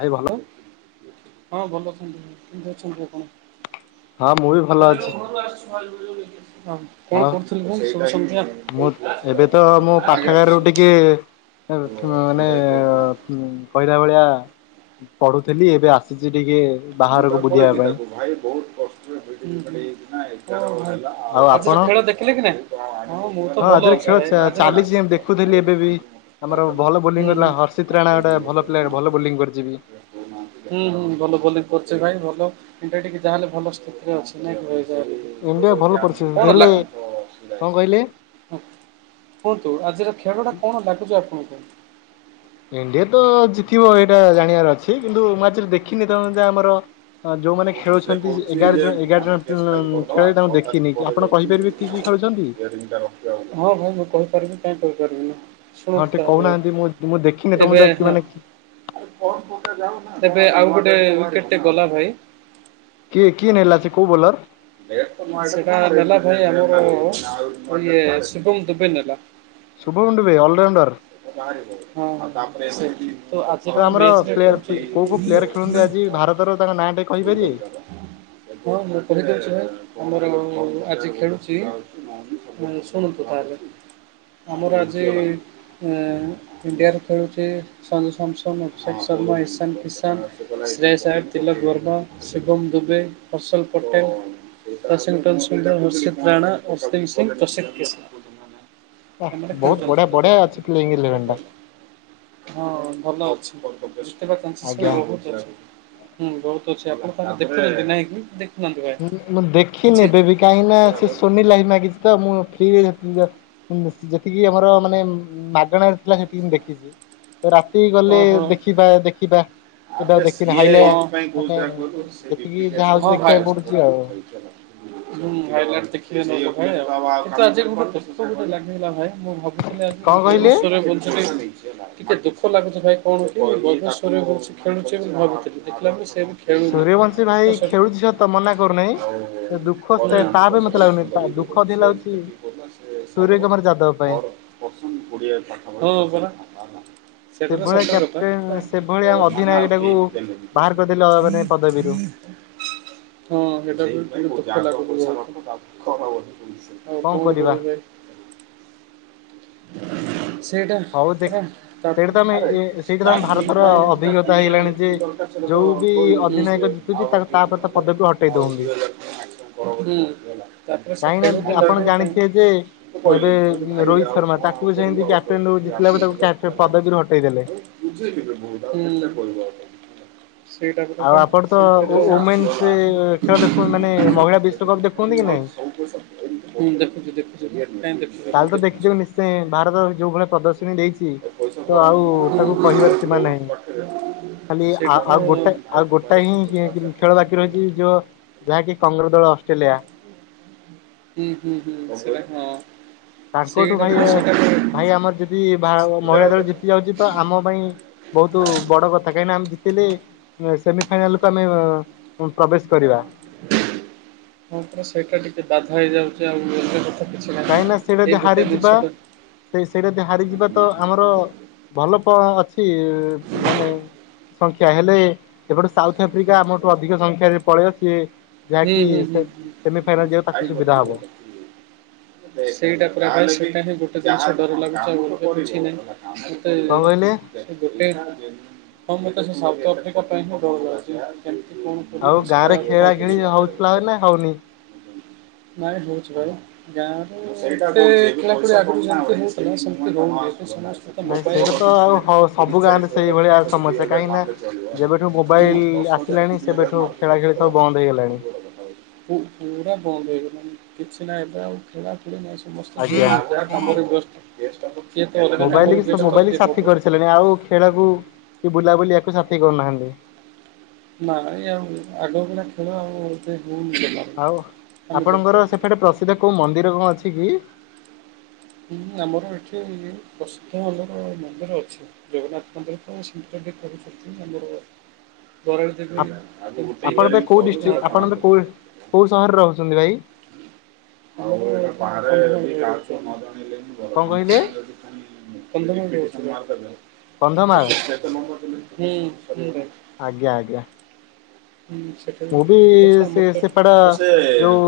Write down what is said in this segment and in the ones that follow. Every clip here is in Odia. ଭାଇ ଭଲ ହଁ ଭଲ ଅଛନ୍ତି କେମିତି ଅଛନ୍ତି ଆପଣ? ହଁ ମୁଁ ବି ଭଲ ଅଛି। [inaudible] ହଁ କଣ ଆଉ କରୁଥିଲେ କୁହନ୍ତୁ ଶୁଭ ସନ୍ଧ୍ୟା। ମୁଁ ଏବେ ଥ ମାନେ ସେଇଟା ହିଁ କହୁଥିଲା। ହୁଁ କହିଲା ଭଳିଆ ପଢୁଥିଲି ଏବେ ଆସିଛି ଟିକେ ହୁଁ ବାହାରକୁ ହୁଁ ହୋ ବୁଲିବା ପାଇଁ ହୋଊ ଆଜିର ଖେଳ ଦେଖିଲେ କି ନାଇ? ଆଜିରେ ଖେଳ ଚା ଚାଲିଛି ଦେଖୁଥିଲି ଗୋଟେ ଏବେ ବି। ଜିନିଷ ମୋତେ ଖରାପ ଆମର ଭଲ ଲାଗୁଛି। ହୁଁ ବୋଲିଂ କଥିଲା ହୁଁ। ହର୍ଷିତ ଆଉ ରାଣା କେହି ଗୋଟେ ଇଏ ଭଲ ପ୍ଲେୟାର ଭଲ କରୁନାହାନ୍ତି ବୋଲିଂ କରିଛିିବି। ହୁଁ ହୁଁ ଭଲ ବୋଲିଂ କରୁଛେ ଭାଇ ଭଲ ଏଟା ଟିକେ ଯାହାହେଲେ ଭଲ ସ୍ଥିତିରେ ଅଛି ନାଇଁ ଇଣ୍ଡିଆ କି ଭଲ ଭାଇ? ପରିସ୍ଥିତି କଣ ଲା ହେଲେ କଣ କହିଲେ ହୁଁ କୁହନ୍ତୁ ଆଜିର ଖେଳ ଟା କଣ ଲାଗୁଛି ଆପଣଙ୍କୁ? ଇଣ୍ଡିଆ ତ ଜିତିବ ଏଇଟା ଜାଣିବାର ଅଛି କିନ୍ତୁ ମୁଁ ଆଜିର ଦେଖିନି ତେଣୁ ଯେ ଆମର ଯୋଉମାନେ ଶୁଣୁ ସେ ଖେଳୁଛନ୍ତି ଜ କହୁଛି ଏଗାର ଯେ ଜଣ ଏଗାର ଆମେ ଜଣ କେସ୍ ଫାଇଲ୍ ହୁଁ କରିଦେବା ଖେଳରେ ତାଙ୍କୁ ଛଅ ତାରିଖ ଦେଖିନି ପରେ ଆପଣ ଯାଇକି କହିପାରିବେ କି ଖେଳୁଛନ୍ତି ହଁ ଭାଇ ମୁଁ କହିପାରିବି କାଇଁ କହିପାରିବିନି? ହଁ ଶୁଣନ୍ତୁ ଟିକେ ତାହେଲେ କହୁନାହାନ୍ତି ମୁଁ ମୁଁ ଦେଖିନି ତମ ଏବେ ଯା ହଁ ମାନେ କି ଏବେ ଆଉ ଗୋଟେ ୱିକେଟ୍ ରେ ଗଲା ଭାଇ। କିଏ ନେଲା ସେ କୋଉ ବୋଲର? ସେଟା ନେଲା ଭାଇ ଆମର ଇଏ ଶୁଭମ୍ ଦୁବେ ନେଲା। ଉଣ୍ଡୁବେ ଅଲରାଉଣ୍ଡର୍। ହଁଁ ତ ଆଜିର ତ ଆମର ମ୍ୟାଚ୍ ପ୍ଲେୟାର କୋଉ ରେ କୋଉ ପ୍ଲେୟାର ଖେଳନ୍ତି ଖେଳୁଛନ୍ତି ଆଜି ଭାରତର ତାଙ୍କ ନା ହଁ ମୁଁ କହିଦେଇଛି ହେ ଆମର। ଆଜି ଖେଳୁଛି ଶୁଣନ୍ତୁ ତାହେଲେ ଆମର ଆଜି। କଁ ଇଣ୍ଡିଆରେ ଖେଳୁଛି ସଞ୍ଜୁ ସାମସନ୍ ଅଭିଷେକ ଶର୍ମା ଇଶାନ କିଷାନ। ଜୟ ସାହ ତିଲକ ବର୍ମା ଶୁଭମ ଦୁବେ ହର୍ଷଲ ପଟେଲ। [unintelligible] ସୁନ୍ଦର ହର୍ଷିତ ରାଣା ଅସ୍ତିନ ସିଂ ପ୍ରସିଧ କେଶବ। ୱା ବହୁତ ବଢିଆ ବଢିଆ ଅଛି ପ୍ଲେ ହଁ ଭଲ ଅଛି। ବହୁତ୍ ଅଛି ହୁଁ ଆଜ୍ଞା। ବହୁତ ଅଛି ଆପଣ ତାହେଲେ ଦେଖନ୍ତି ନାହିଁ କି। ଦେଖୁନାହାନ୍ତି ଭାଇ ହୁଁ ମୁଁ ଦେଖି କିଛି ନେବେ ବି କାହିଁକି ନା ସେ ସୋନି ଲାଇଭ ମାଗିଛି ତ ମୁଁ ଫ୍ରିରେ ଜା ଜା। ଯେତିକି ଆମର ମାନେ ମାଗଣାରେ ଥିଲା ସେତିକି ମୁଁ ଦେଖିଛି। ତ ରାତି ଗଲେ ଓହୋ। ଦେଖିବା ଦେଖିବା। ସେଟା ଆବେ ଦେଖିନି ସିଏ ହାଇଲେ ଏଇଥିପାଇଁ କହୁଛି ମାନେ ଯାହା କହିଲୁ ସେ ଯେତିକି ରିପ୍ଲିକେସନ ଯାହା ହଉଛି ଦେଖ ଗୁଡାକ ହୁଁ ହାଇ ଲାଇଟସ ଦେଖିବେ। [unintelligible] କିନ୍ତୁ ଆଜି ଆମକୁ ବିସ୍କୁଟ ଦେଲା ବୁଝିଲ ନା ଭାଇ। ମୁଁ ଭାବୁଥିଲି ଆଜି କଣ କହିଲେ ଭୁବନେଶ୍ୱରେ ବୁଝିବି। ଟିକେ ଦୁଃଖ ଲାଗୁଛି ଭାଇ କହୁନଥିଲି ବ୍ରହ୍ମେଶ୍ୱରରେ ହଉଛି ଖେଳୁଛି ଭାବିଥିଲି ଦେଖିଲା। ଖେଳୁନି ସୂର୍ଯ୍ୟବଂଶୀ ତ ଭାଇ ସବ ଖେଳୁଛି ସତ ମନା କରୁନାହିଁ। ଆଉ। ଦୁଃଖ ତା ନା। [unintelligible] ପାଇଁ ମତେ ଲାଗୁନି ଦୁଃଖ ଅଧିକ ଲାଗୁଛି ସୂର୍ଯ୍ୟ କୁମାର ଯାଦବ ପାଇଁ। ହଁ ପରା ସେଟା ତ ସେଭଳିଆ ସତ କଥା କ୍ୟାପ୍ଟେନ ସେଭଳିଆ ସେମାନେ ଅଧିନାୟକ ଆଉ ଟାକୁ କେହି ବି ଦେଲେନି ବାହାର ପଇସା କରିଦେଲେ ମାନେ ପଦବୀରୁ ଯାକ। ହଁ ସେଟା ବି ବହୁତ ଦୁଃଖ ଲାଗୁଚି କହିବାକୁ ଗଲେ ଆଉ କଣ କରିବେ ସେଇଟା ହଉ ଦେଖ ପରା ତା ସେଇଟା ତ ଆମେ ଆରେ ସେଇଟା ତ ଆମ ଭାରତର ଅଭିଜ୍ଞତା ହେଇଗଲାଣି ଯେ ଯେତିକି ଦରକାର ସେଟା ତ ଯୋଉ ବି କହି ରହୁଛି ଅଧିନାୟକ ଜିତୁଛି ତା ଆଉ ଦି ତାପରେ ତିନି ତା ହଜାର ପଦବୀରୁ ହଟେଇ ଆଉ ଦଉଛନ୍ତି ଦିଇ ହଜାର ଟଙ୍କ ହୁଁ ତାପରେ ସେ କାହିଁକି ଖେଳୁ ନା ଥିଲା ଆପଣ ଏବେ ପାଇଁ। ଜାଣିଥିବେ ଯେ ମୁଁ ଏବେ କହିଲି କହିଲି ଭାଇ ରୋହିତ ଆଉ ଶର୍ମା କଣ ତାକୁ ଆଉ ବି ସେମିତି କରିବୁ ଆଉ। [unintelligible] କ୍ୟାପ୍ଟେନ ଜିତିଲା ବେଳେ ଲାଗିଚି ତାକୁ ପଦବୀରୁ ହଟେଇ ଦେଲେ ଆଉ ବୁଝେଇଲି ବେ ବହୁତ ଆଉ କେତେ କହିବୁ ଆଉ ଜଣକୁ ସେଇଟା କଥା ଆଉ ପାଇଁ ଆପଣ ସେମିତି ତ ଓମେନ୍ସ ଖେଳ ଦେଖୁ ମାନେ ମହିଳା ବିଶ୍ଵକପ୍ ଦେଖୁଛନ୍ତି କି ନାଇଁ ହୁଁ ଦେଖୁଚି ଦେଖୁଚି କାଲି ତ ଦେଖିଥିବେ ନିଶ୍ଚୟ ଭାରତ ଯୋଉ ଭଳିଆ ପ୍ରଦର୍ଶନୀ ଦେଇଛି ଏ ପଇସା ତ ବରଂ ଆଉ ତାକୁ କହିବାର ସୀମା ବହୁତ ନାହିଁ ପାଖରେ ଖାଲି ଯେତିକି ଆ କଣ ଆଉ ଗୋଟା ଆଉ କରିପାରିବେ ଭାଇ ତୁମର ଗୋଟା ହିଁ ଏତିକି ପଇସା ଅଛି ସେ ଆପଣ ଖେଳ ବାକି ମାଗିବେ ବୋଲି ରହିଛି ଯୋଉ କହିଥିଲେ। ଯାହାକି କଙ୍ଗାରୁ ଦଳ ଅଷ୍ଟ୍ରେଲିଆ। ହୁଁ ହୁଁ ହୁଁ ଅଷ୍ଟ୍ରେଲିଆ ହଁ। ତାଙ୍କଠୁ ସେଇଟା ଭାଇ ପରା ସେଇଟା ପରା ଏଗାର ଭାଇ ଆମର ଯଦି ଭା ମହିଳା ଦଳ ହଜାର ଜିତି ଟଙ୍କା। ଯାଉଛି, ତ ଆମ ପାଇଁ ବହୁତ ବଡ କ କାହିଁକ ନା ଆମେ ଜିତିଲେ ସେମିଫାଇନାଲ କୁ ଆମେ ପ୍ରବେଶ କରିବା ହଁ ପରା ସେଇଟା ଟିକେ ବାଧା ହେଇଯାଉଛି ଆଉ। [unintelligible] କାହିଁକି ନା ସେଇଟା ଯଦି ଏଇ ଗୋଟେ ହାରିଯିବା ଜିନିଷ ଟା ହୁଁ ସେ ସେଇଟା ଯଦି ହାରିଯିବା ହୁଁ ତ ଆମର ଭଲ କଣ ଅଛି ମାନେ ସଂଖ୍ୟା ହେଲେ ଏପଟୁ ସାଉଥ ଆଫ୍ରିକା ଆମଠୁ ଅଧିକ ସଂଖ୍ୟା ରେ ପଳେଇବ ସିଏ ଯାହାକି ହୁଁ ହୁଁ। ସେ-ସେମି ଫାଇନାଲ ଯିବାକୁ ତାକୁ ସୁବିଧା ହବ। ଖାଇବନି ସେଇଟା ପୁରା ସେଇଟା ହିଁ ଗୋଟେ ଜିନିଷ ଡର ଲାଗୁଛି ଆଉ ଅଲଗା କିଛି ନାହିଁ। ମତେ କଣ କହିଲେ? ସେଇ ଗୋଟେ ହଁ ମତେ ସେ ଶବ୍ଦ ଅଧିକା ପାଇଁ ହିଁ ଭଲ ଲାଗୁଚି, କେମିତି କଣ କରିବି ଆଉ ମୁଁ ଗାଁ ରେ ସେୟା। ଖେଳା [unintelligible] ଖେଳି ହଉଥିଲା ନା ହଉନି? ନାଇଁ ହଉଛି ବା ଏବେ ଗାଁ ରେ ଏତେ ଖେଳ ପଡ଼ିଆ ଆଗରୁ ଯେମିତି ହଉଥିଲା ସେମିତି ନାଇଁ ହଉନି ସେଇଟା ତ ତିରିଶ ଆଉ ଚାଳିଶ ହ ହଜାର ସବୁ ଗାଁରେ ଖର୍ଚ୍ଚ ତ ସେଇଭଳିଆ ଦୁଇ ହଜାର ମାରଲେ ଚଳିବ ହେଲା ଲ ଦଶ ଆସିଲାଣି ହଜାରକୁ ଦୁଇ ହଜାର ସେବେଠୁ ଖେଳା ମାରିଦେଲେ ଖେଳି ସବୁ ବନ୍ଦ। ହେଇଗଲାଣି। [unintelligible] ଆଜ୍ଞା ମୋବାଇଲ କି ମୋବାଇଲ ସାଥି [unintelligible] କରିସାରିଲେଣି ଆଉ ଖେଳକୁ କି ବୁଲାବୁଲି କୁ କାହାକୁ ସାଥି କରୁନାହାନ୍ତି? ନାହିଁ ଆଉ ଆଗ ଭଳିଆ ଖେଳ ଆଉ। ହଉନି ଜମାରୁ। ଆଉ ଆମେ ଆପଣଙ୍କର ଯେତେ ସେପଟେ ପ୍ରସିଦ୍ଧ କୋଉ ମନ୍ଦିର କଣ ଅଛି କି? ହୁଁ ଆମର ଏଠି ପ୍ରସିଦ୍ଧ ଆମର ମନ୍ଦିର ଅଛି, ଜଗନ୍ନାଥ ମନ୍ଦିର ତ ସେମିତି [unintelligible] ଆପ୍ ଆପଣ ଏବେ କୋଉ ଏଇଟା ଡିଷ୍ଟ୍ରିକ୍ ଆପଣ କୋଉ କୋଉ ସହରରେ ରହୁଛନ୍ତି ଭାଇ [unintelligible] କଣ କହିଲେ [unintelligible] କନ୍ଧମାଳ [unintelligible] ଆଜ୍ଞା ଆଜ୍ଞା। ହୁଁ ସେଟା ମୁଁ ବି ଅଛି ଆମର ତ ସେପଟେ, ଆଉ ସେ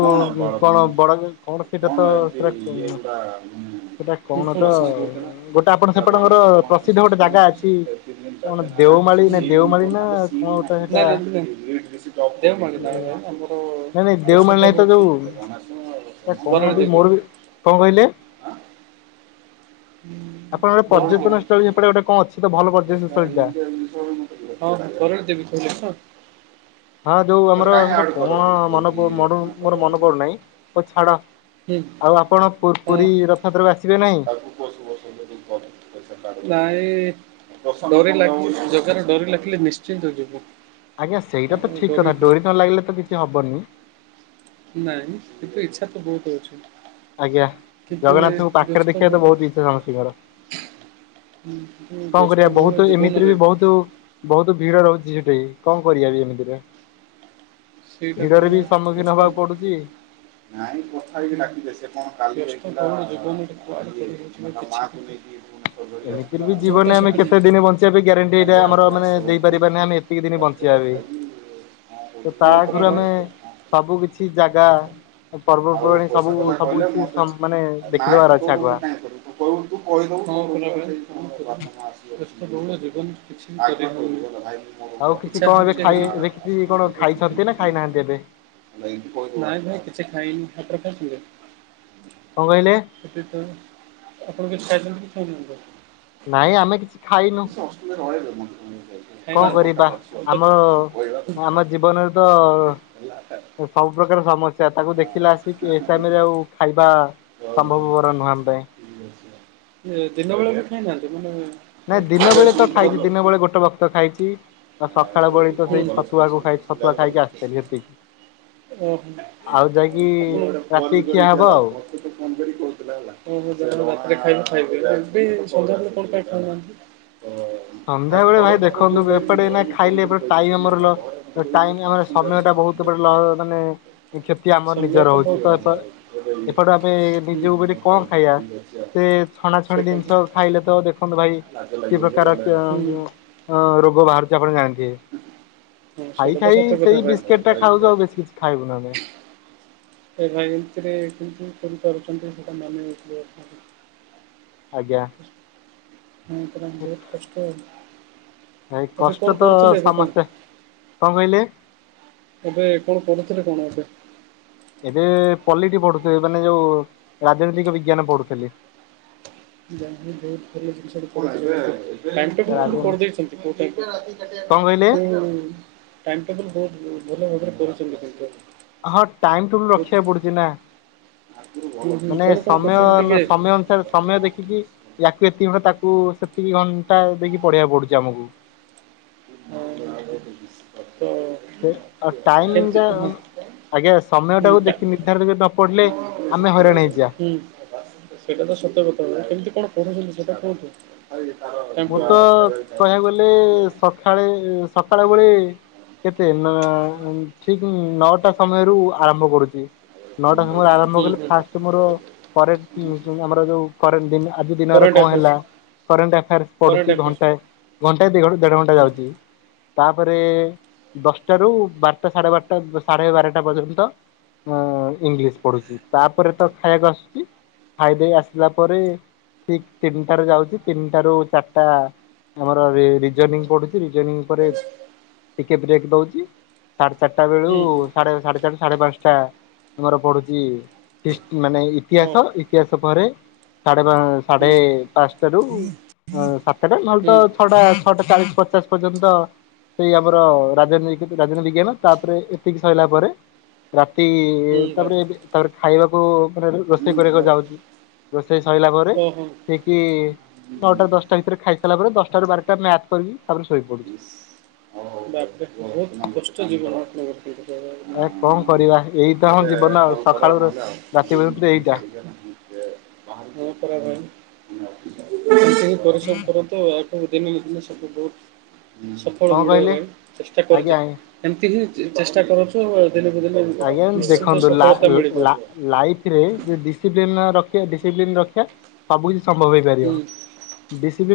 କଣ ବାଳ କଣ କଣ ସେଟା ଏମିତି ଇଏ [unintelligible] ଗୁଡ଼ା ସେଟା କଣ ମାନେ ତ ବସିସ୍ କହୁଥିଲା ଗୋଟେ ଆପଣ କହିଲା ଗଣେଶ ସେପଟଙ୍କର କି କଣ ପ୍ରସିଦ୍ଧ ମେସେଜ ଗୋଟେ ଜାଗା କରୁଛି ଅଛି ସେ ତିନି କଣ? ଦେଓମାଳି ନାଇଁ ଦେଓମାଳି ନା କଣ ଗୋଟେ ସେଟା [unintelligible] ନାଇଁ ନାଇଁ ଦେଓମାଳି ନାହିଁ ତ ଯୋଉ ସେଟା କଣ [unintelligible] ମୋର ବି କଣ କହିଲେ? [inaudible] ଆପଣ ଗୋଟେ [unintelligible] ପର୍ଯ୍ୟଟନ ସ୍ଥଳୀ ସେପଟେ ଗୋଟେ କଣ ଅଛି ତ ଭଲ ପର୍ଯ୍ୟଟନ ସ୍ଥଳୀଟା। କରେଣ୍ଟ ଦେବୀ। ତିନି ଛ। ହଁ ଯୋଉ ଆମର ହେଟା କଣ କରଦଉଚୁ ମନ ଏଠି ଡୁପ ମୋର ନାଟକରେ। ମନେପଡୁନାଇ ତ ଛାଡ। ହୁଁ ଆଉ ଆପଣ ପୁର୍ ପୁରୀ ରଥଯାତ୍ରାକୁ ଆସିବେ ନାହିଁ। [unintelligible] ନାଁଇ ଡୋରି ଲାଗିଲେ ଜଗାରଡୋରି ଲାଗିଲେ ନିଶ୍ଚିନ୍ତ ଯିଵୁ। ଆଜ୍ଞା ସେଇଟା ତ ଠିକ୍ କଥା ଡୋରି ନ ଲାଗିଲେ ତ କିଛି ହବନି। ନାଇଁ କିନ୍ତୁ ଇଚ୍ଛା ତ ବହୁତ୍ ଅଛି। ଆଜ୍ଞା କିନ୍ତୁ ଏ ଜଗନ୍ନାଥଙ୍କୁ ପାଖରେ ବ୍ୟସ୍ତ ଦେଖିବା ବହୁ ତ ବହୁତ୍ ଇଚ୍ଛା ସମସ୍ତିଙ୍କର। କଣ କରିବା ବ୍ୟସ୍ତବହୁଳ ବହୁତ୍ ଏମିତିରେ ଜୀବନରେ ବି ବହୁତ୍ ବହୁତ୍ ଭିଡ଼ ରହୁଚି ସେଠି। କଣ କରିବା ବି ଏମିତିରେ। ଭିଡରେ ବି ସମ୍ମୁଖୀନ ହବାକୁ ପଡୁଛି। [unintelligible] [unintelligible] ଏମିତିରେ ଆସିଥିଲା ବି ସେ ଜୀବନରେ ଆମେ କାଲି କେତେ ଦିନି ବଞ୍ଚିବା ବି ଗ୍ୟାରେଣ୍ଟି ଏଇଟା କାଲି ଆଉ ଆମର ଥରେ ମାନେ ଆସିବ ବୋଲି ଦେଇପାରିବାନି କହୁଥିଲା ଆମେ ଏତିକି ଦିନ ତା ସହିତ ବଞ୍ଚିବା। କଥା ହେଇକି କଣ ହେଵି କହୁଥିଲେ ତା ହଁ ପରା ଆଗରୁ ଭାଇ। ଆମେ ସବୁ କିଛି କଥା ଜାଗା। ହେଇଯାଅ। ଆଉ ପର୍ବପର୍ବାଣୀ ପଇସା ସବୁ ସା କଥା ସବୁ କହିଲେ କିଛି ସମ ମତେମା ମାନେ ଦେଖିଦବାର [unintelligible] ଅଛି ଆଗୁଆ। ତୁକହୁନୁ ତୁକହିଦେଵୁ ଆଉ [unintelligible] କିଛି ଇଛା କଣ ହଉ ଏବେ ଛି ଖାଇ ଏବେ କିଛି କଣ ହେଲେବି। ଖାଇଛନ୍ତି ନା ଖାଇନାହାନ୍ତି ଏବେ ନାଇ ଭାଇ କିଛି ଖାଇନି ଆପଣ କଣ କହିଲେ? ଖାଇଥିଲେ। ସେତିକି ଥାଉ ଆପଣ ନାଇଁ ଆମେ କିଛି ଖାଇନୁ ଖାଇଛନ୍ତି କିଛି କଣ କରିବା ଖାଇନାହାନ୍ତି। ଆମ [unintelligible] ଆମ ଦରକାର ଜୀବନରେ ତ ହେଲା ହଁ ସବୁ ପ୍ରକାର ସମସ୍ୟା ତାକୁ ଦେଖିଲା ଆସିକି ଏ ଟାଇମ୍ ରେ ଆଉ ଖାଇବା। ସମ୍ଭବ ପର ନୁହେଁ ଆମ ପାଇଁ। ଏ ଦିନ ବେଳେ ବି ଖାଇନାହାନ୍ତି ମାନେ ନାଇଁ ଦିନ ଆବେ ବେଳେ ତ ଶୁଣୁତ ଖାଇଚି ହ୍ୟାଲୋ ଦିନ ବେଳେ ଗୋଟେ ବକ୍ତ ଖାଇଚି। କଣ ଆଉ ସକାଳ ବଳି କଲେଜ ତ ସେଇ ଛତୁଆକୁ ଫଙ୍କସନ୍ ଖାଇ ଫଙ୍କସନ୍ ଛତୁଆ ଖାଇକି ଯାଉଛନ୍ତି? ଆସିଥେଲି ସେତିକି। ଓହୋ ମତେ ଆଉ ଯାଇକି ତ ଫୋନ୍ ରାତି ଖିଆ ହବ ଥେଲ ଆଉ ମତେତ ଫୋନ୍ କରି କ [unintelligible] ସନ୍ଧ୍ୟା ବେଳେ ଭାଇ ଦେଖନ୍ତୁ କହିଲିନି ଏପଟେ ଏଇନା ଘରକୁ ଫୋନ୍ ଖାଇଲେ କରି ଏପଟେ ଟାଇମ୍ କହିଦେଇଛନ୍ତି ଆମର ହେଲା ଘରେ ମତେ ଲସ୍। କହୁଛନ୍ତି ଟାଇମ୍ ହ ଫଙ୍କସନ୍ ସମୟ ଯାଉଛୁ ଟା ବୋଲି ମୁଁ ବହୁତ୍ କହିଲି ଲ ନାଇଁ ତ। ମାନେ କ୍ଷତି ଆମର ସମୟ ନିଜର ହଉଚି ବହୁତ ତ ହୁଁ। ଏପଟୁ ଆମେ ନିଜକୁ ଗୋଟେ ହଉ କଣ ଖାଇବା ଠିକ୍ ଅଛି ଆଉ। ସେ ଛଣା ଛଣି ସେଇଟା ବି ଦିନିଷ ଖାଇଲେ ତ ଦେଖନ୍ତୁ ଭାଇ। ଲାଜ ଲାଗିବ ଯେ ଗଲା। ଗାଁକୁ ହଁ ରୋଗ ବାହାରୁଚି ଆପଣ ଜାଣିଥିଵେ? ହଁ ଖାଇ ସେଇଟା ତ ଖାଇ ସତ କଥା ସେଇ ଭାଇ। ହଉ ବିସ୍କେଟ ଟା ରହିଲି ଖାଉଛୁ ଆଁ। ଆଉ ବେଶୀ କିଛି ଖାଇବୁ ନୁ ଆମେ। ଏ ଭାଇ ଏମିତିରେ କିମ ରୟକରିପାରୁଏଛନ୍ତି ସେଟା ମାନ ଆଜ୍ଞା। ହଁ ଏତରେତେ ବହୁତ କଷ୍ଟ। ମୁଁ ଭାଇ କଷ୍ଟ ତ କଣ ସମସ୍ତେ କଣ କହିଲେ? ଏବେ କଣ ପଢୁଥିଲ କଣ ଆମ। ଏବେ ପଲଟି ପଢୁଥିବେ ମାନେ ଯଉ ରାଜନୈତିକ ବିଜ୍ଞାନ ପଢୁଥେଲି। ଯା ହଉ ବହୁତ୍ ଭଲ ଜିନିଷ ଟେ ପଳେଇ ଆସିଲା। ସାଇଣ୍ଟି ଫୁଲ ଗୋଟେ ରାଜନ କରିଦେଇଛନ୍ତି ଗୋଟେ ହଁ ସାଇଣ୍ଟି କଣ କହିଲେ ଫୁଲ୍। ଭଲ ଭାବରେ କରୁଛନ୍ତି ପଇସା। ହଁ ଟାଇମ୍ ଟୁବଲ ରଖିବାକୁ ପଡୁଛି ନା। ହୁଁ ହୁଁ ମାନେ କଣ କଣ ସମୟ କରୁଛନ୍ତି ନ ଟିକେ ସମୟ ଅନୁସାରେ ସମୟ ଦେଖିକି ୟାକୁ ଏତିିକି ଘଣ୍ଟା ତାକୁ କୁ ସେତିକି ଘଣ୍ଟା ଦେଇକି ପଢେଇବାକୁ ପଡୁଚି ଆମକୁ। ଆରେ ଆରେ ଷ୍ପତ୍। ସେ ଅ ଟାଇମ୍ ହଁ ଯାନ୍। ଆଜ୍ଞା ସମୟ ହୁଁ ଟାକୁ ଟା ଦେଖି ନିର୍ଦ୍ଧାର ଯ ନ ପଢିଲେ ହୁଁ ଆମେ ହଇରାଣ ହେଇଯିବା। ସେଇଟା ତ ସତକଥା କେମିତି କଣ କରୁଛନ୍ତି ସେଇଟା କୁହୁନ୍ତୁ? ମୁଁ ତ କହିବାକୁ ଗଲେ ସକାଳେ ସକାଳେ ଉଳେ କେତେ ନଅ ଠିକ ନଅଟା ସମୟରୁ ଆରମ୍ଭ କରୁଛି। ନଅଟା ହୁଁ। ସମୟରୁ ଆରମ୍ଭ କଲେ ଫାଷ୍ଟ ମୋର କରେଣ୍ଟ ଯୋଉ ଆମର ଯୋଉ କରେଣ୍ଟ ଯୋଉ ଆଜି ଦିନର। କରେଣ୍ଟ କଣ ହେଲା ଆଫେୟାର୍ସ କରେଣ୍ଟ ଆଫେୟାର୍ସ କରେଣ୍ଟ ପଢୁଛି ଆଫେୟାର୍ସ ଘଣ୍ଟାଏ ଘଣ୍ଟାଏ ରୁ ଦେଢ ଘଣ୍ଟା ହୁଁ ଯାଉଛି। ତାପରେ ଦଶଟାରୁ ବାରଟା ସାଢେ ବାରଟା ସାଢେ ବାରଟା ପର୍ଯ୍ୟନ୍ତ ଉଁ ଇଂଲିଶ ପଢୁଛି ତାପରେ ତ ଖାଇବାକୁ ଆସୁଛି। ଖାଇଦେଇ ଆସିଲା ପରେ ଠିକ ତିନିଟାରୁ ଯାଉଛି ତିନିଟାରୁ ଚାରିଟ ଟା ଆମର ରି ରିଯୋନିଂ ପଢୁଛି ରିଯୋନିଂ ପରେ ଟିକେ ବ୍ରେକ୍ ଦଉଛି। ସାଢେ ଚାରିଟା ବେଳୁ ହୁଁ ହୁଁ ସାଢେ ସାଢେ ଚାରିଟା ସାଢେ ପାଞ୍ଚଟା ମୋର ପଢୁଛି ହିସ୍ ମାନେ ହଁ ଇତିହାସ ଇତିହାସ ପରେ ସାଢ଼େ ସାଢ଼େ ପାଞ୍ଚଟାରୁ ସାତଟା ନହେଲେ ତ ହୁଁ ହୁଁ ଛଅଟା ଛଅଟା ଚାଳିଶା ପଚାଶ ପର୍ଯ୍ୟନ୍ତ ସେଇ ଆମର ରାଜନୀତି ରାଜନୀତି ବିଜ୍ଞାନ ତାପରେ ଏତିକି ସରିଲା ପରେ ରାତ୍ ତି ହୁଁ ତାପରେ ତାପରେ ଖାଇବାକୁ ମାନେ ରୋଷେଇ କରିବାକୁ ଭାଇ। ଯାଉଛି ରୋଷେଇ ସରିଲା ପରେ ଓହୋ। ଠିକ ନଅଟାରୁ ଦଶଟା ଖାଇସାରା ପରେ ଦଶଟାରୁ ବାରଟା ମ୍ୟାଥ କରିବି [inaudible] ଆ କଣ କରିବା ଏଇ ତ ଆମ୍ [unintelligible] କଠିନ ଏଇଟା ପରିଶ୍ରମ କରନ୍ତୁ ଆଠୁ ଦିନକୁ ଦିନ ସବୁ ବହୁତ ସଫଳ କଣ ମିଳିବା କହିଲେ ପାଇଁ ଚେଷ୍ଟା ଆଜ୍ଞା କରିଥା ଏମତି ହିଁ ଚେଷ୍ଟା କରୁଛୁ ଆଜ୍ଞା ଦେଖନ୍ତୁ ଲା ମିଳିବ। ଲା ଲାଇଫରେ ଯୋଉ ଡିସପ୍ଲିନ୍ ଡିସପ୍ଲିନ୍ ରଖିବା ଡିସପ୍ଲିନ୍ ରଖିବା ସବୁ କିଛି ସମ୍ଭବ ହୁଁ ହୋଇପାରିବ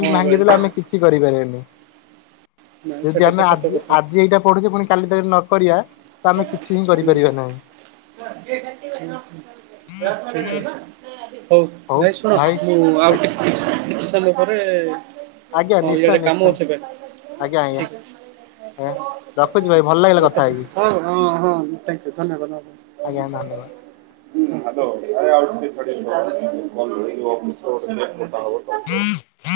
ହଁ ଭାଇ ଭାଙ୍ଗିଦେଲେ ଆମେ କିଛି କରିପାରିବାନି। ନାଇଁ ଯଦି ସେଟା ତ ଆମେ ସତ ଆଜି କଥା। ଆଜି ଏଇଟା ପଢୁଛେ ପୁଣି କାଲି ତା ନ କରିବା ତ ଆମେ କିଛି ହିଁ କରିପାରିବା ନାହିଁ। ହୁଁ ଠିକ୍ ଅଛି। ହଉ ଭାଇ ଶୁଣ ମୁଁ ଆଉ ଆଜ୍ଞା ଟିକିଛି କିଛି ସମୟ ପରେ ଆଜ୍ଞା ହଁ ନିଶ୍ଚୟ ଇଆଡ଼େ କାମ ନିଶ୍ଚୟ ଅଛି ଭାଇ ଏବେ ଆଜ୍ଞା ଆଜ୍ଞା ଠିକ ଅଛି। ଆଜ୍ଞା ରଖୁଛି ଭାଇ ଭଲ ଲାଗିଲା କଥା ହେଇକି ହଁ ହଁ ହଁ। ଥାଙ୍କ ୟୁ ଧନ୍ୟବାଦ। ଆଜ୍ଞା ଧନ୍ୟବାଦ। ହ୍ୟାଲୋ ଆରେ ଆଉ ଟିକେ ଛାଡିକି କଲ୍ କରିବି। ଅଫିସରେ ଗୋଟେ କଥା ହବ ତ।